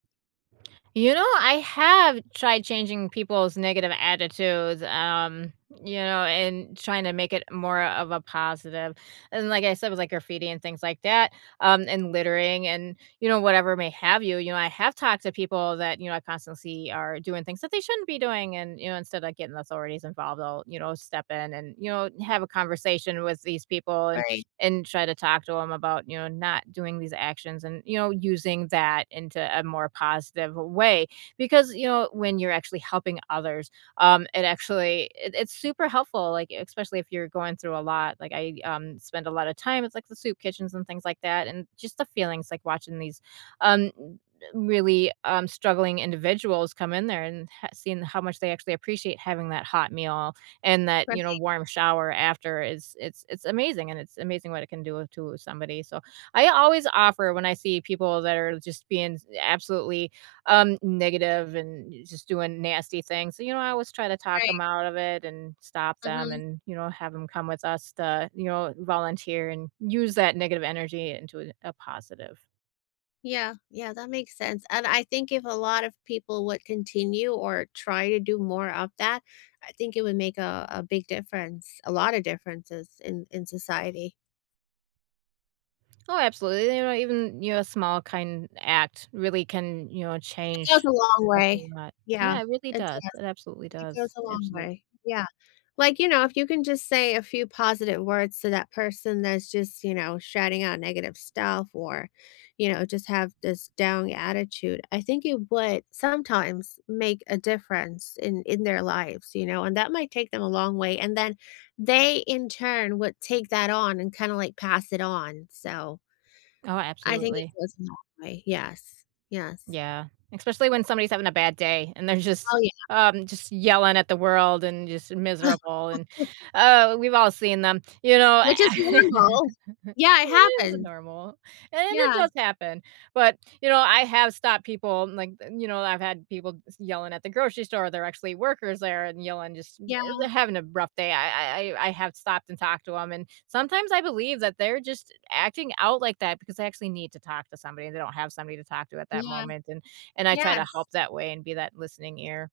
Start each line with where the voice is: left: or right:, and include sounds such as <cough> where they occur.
right: You know, I have tried changing people's negative attitudes, um, you know, and trying to make it more of a positive, and like I said, with, like, graffiti and things like that, um, and littering and, you know, whatever may have you, you know, I have talked to people that, you know, I constantly see are doing things that they shouldn't be doing, and, you know, instead of, like, getting the authorities involved, I'll, you know, step in and, you know, have a conversation with these people and
left: Right.
right: and try to talk to 'em about, you know, not doing these actions and, you know, using that into a more positive way, because, you know, when you're actually helping others, um, it actually it it's super helpful, like, especially if you're going through a lot. Like, I, um, spend a lot of time with, like, the soup kitchens and things like that, and just the feelings, like, watching these, um, r really, um, struggling individuals come in there and h seeing how much they actually appreciate having that hot meal and that, you know,
left: <unintelligible>
right: warm shower after is it's it's amazing, and it's amazing what it can do to somebody, so I always offer when I see people that are just being absolutely, um, negative and just doing nasty things, so, you know, I always try to talk 'em
left: Right.
right: out of it and stop them
left: Mhm.
right: and, you know, have 'em come with us to, you know, volunteer and use that negative energy into a positive.
left: Yeah, yeah, that makes sense, and I think if a lot of people would continue or try to do more of that, I think it would make a a big difference, a lot of differences in in society.
right: Oh, absolutely, you know, even, you know, a small kind act really can, you know,
left: It goes
right: change
left: a long
right: a
left: way.
right: whole lot.
left: Yeah,
right: Yeah, it really
left: it
right: does,
left: does,
right: it absolutely
left: it goes
right: does.
left: a long
right: Absolute
left: way, yeah. Like, you know, if you can just say a few positive words to that person that's just, you know, shouting out negative stuff or, you know, just have this down attitude, I think it would- sometimes- make a difference in in their lives, you know, and that might take them a long way, and then they, in turn, would take that on and kinda like, pass it on, so
right: Oh,
left: I think it
right: absolutely.
left: goes a long way, yes, yes.
right: Yeah, especially when somebody's having a bad day, and they're just
left: Oh, yeah.
right: um, just yelling at the world and just miserable, and, uh, we've all seen them. You
left: <laughs>
right: know
left: Which is
right: <laughs>
left: normal.
right: it
left: Yeah, it
right: is
left: happen.
right: normal, and it
left: Yeah.
right: does happen, but, you know, I have stopped people, like, the you know, I've had people s yelling at the grocery store, they're actually workers there and yelling just
left: Yeah.
right: eh, they're having a rough day, I I I I have stopped and talked to 'em, and sometimes I believe that they're just acting out like that because they actually need to talk to somebody, they don't have somebody to talk to at that
left: Yeah.
right: moment, and and I try to
left: Yes.
right: help that way and be that listening ear.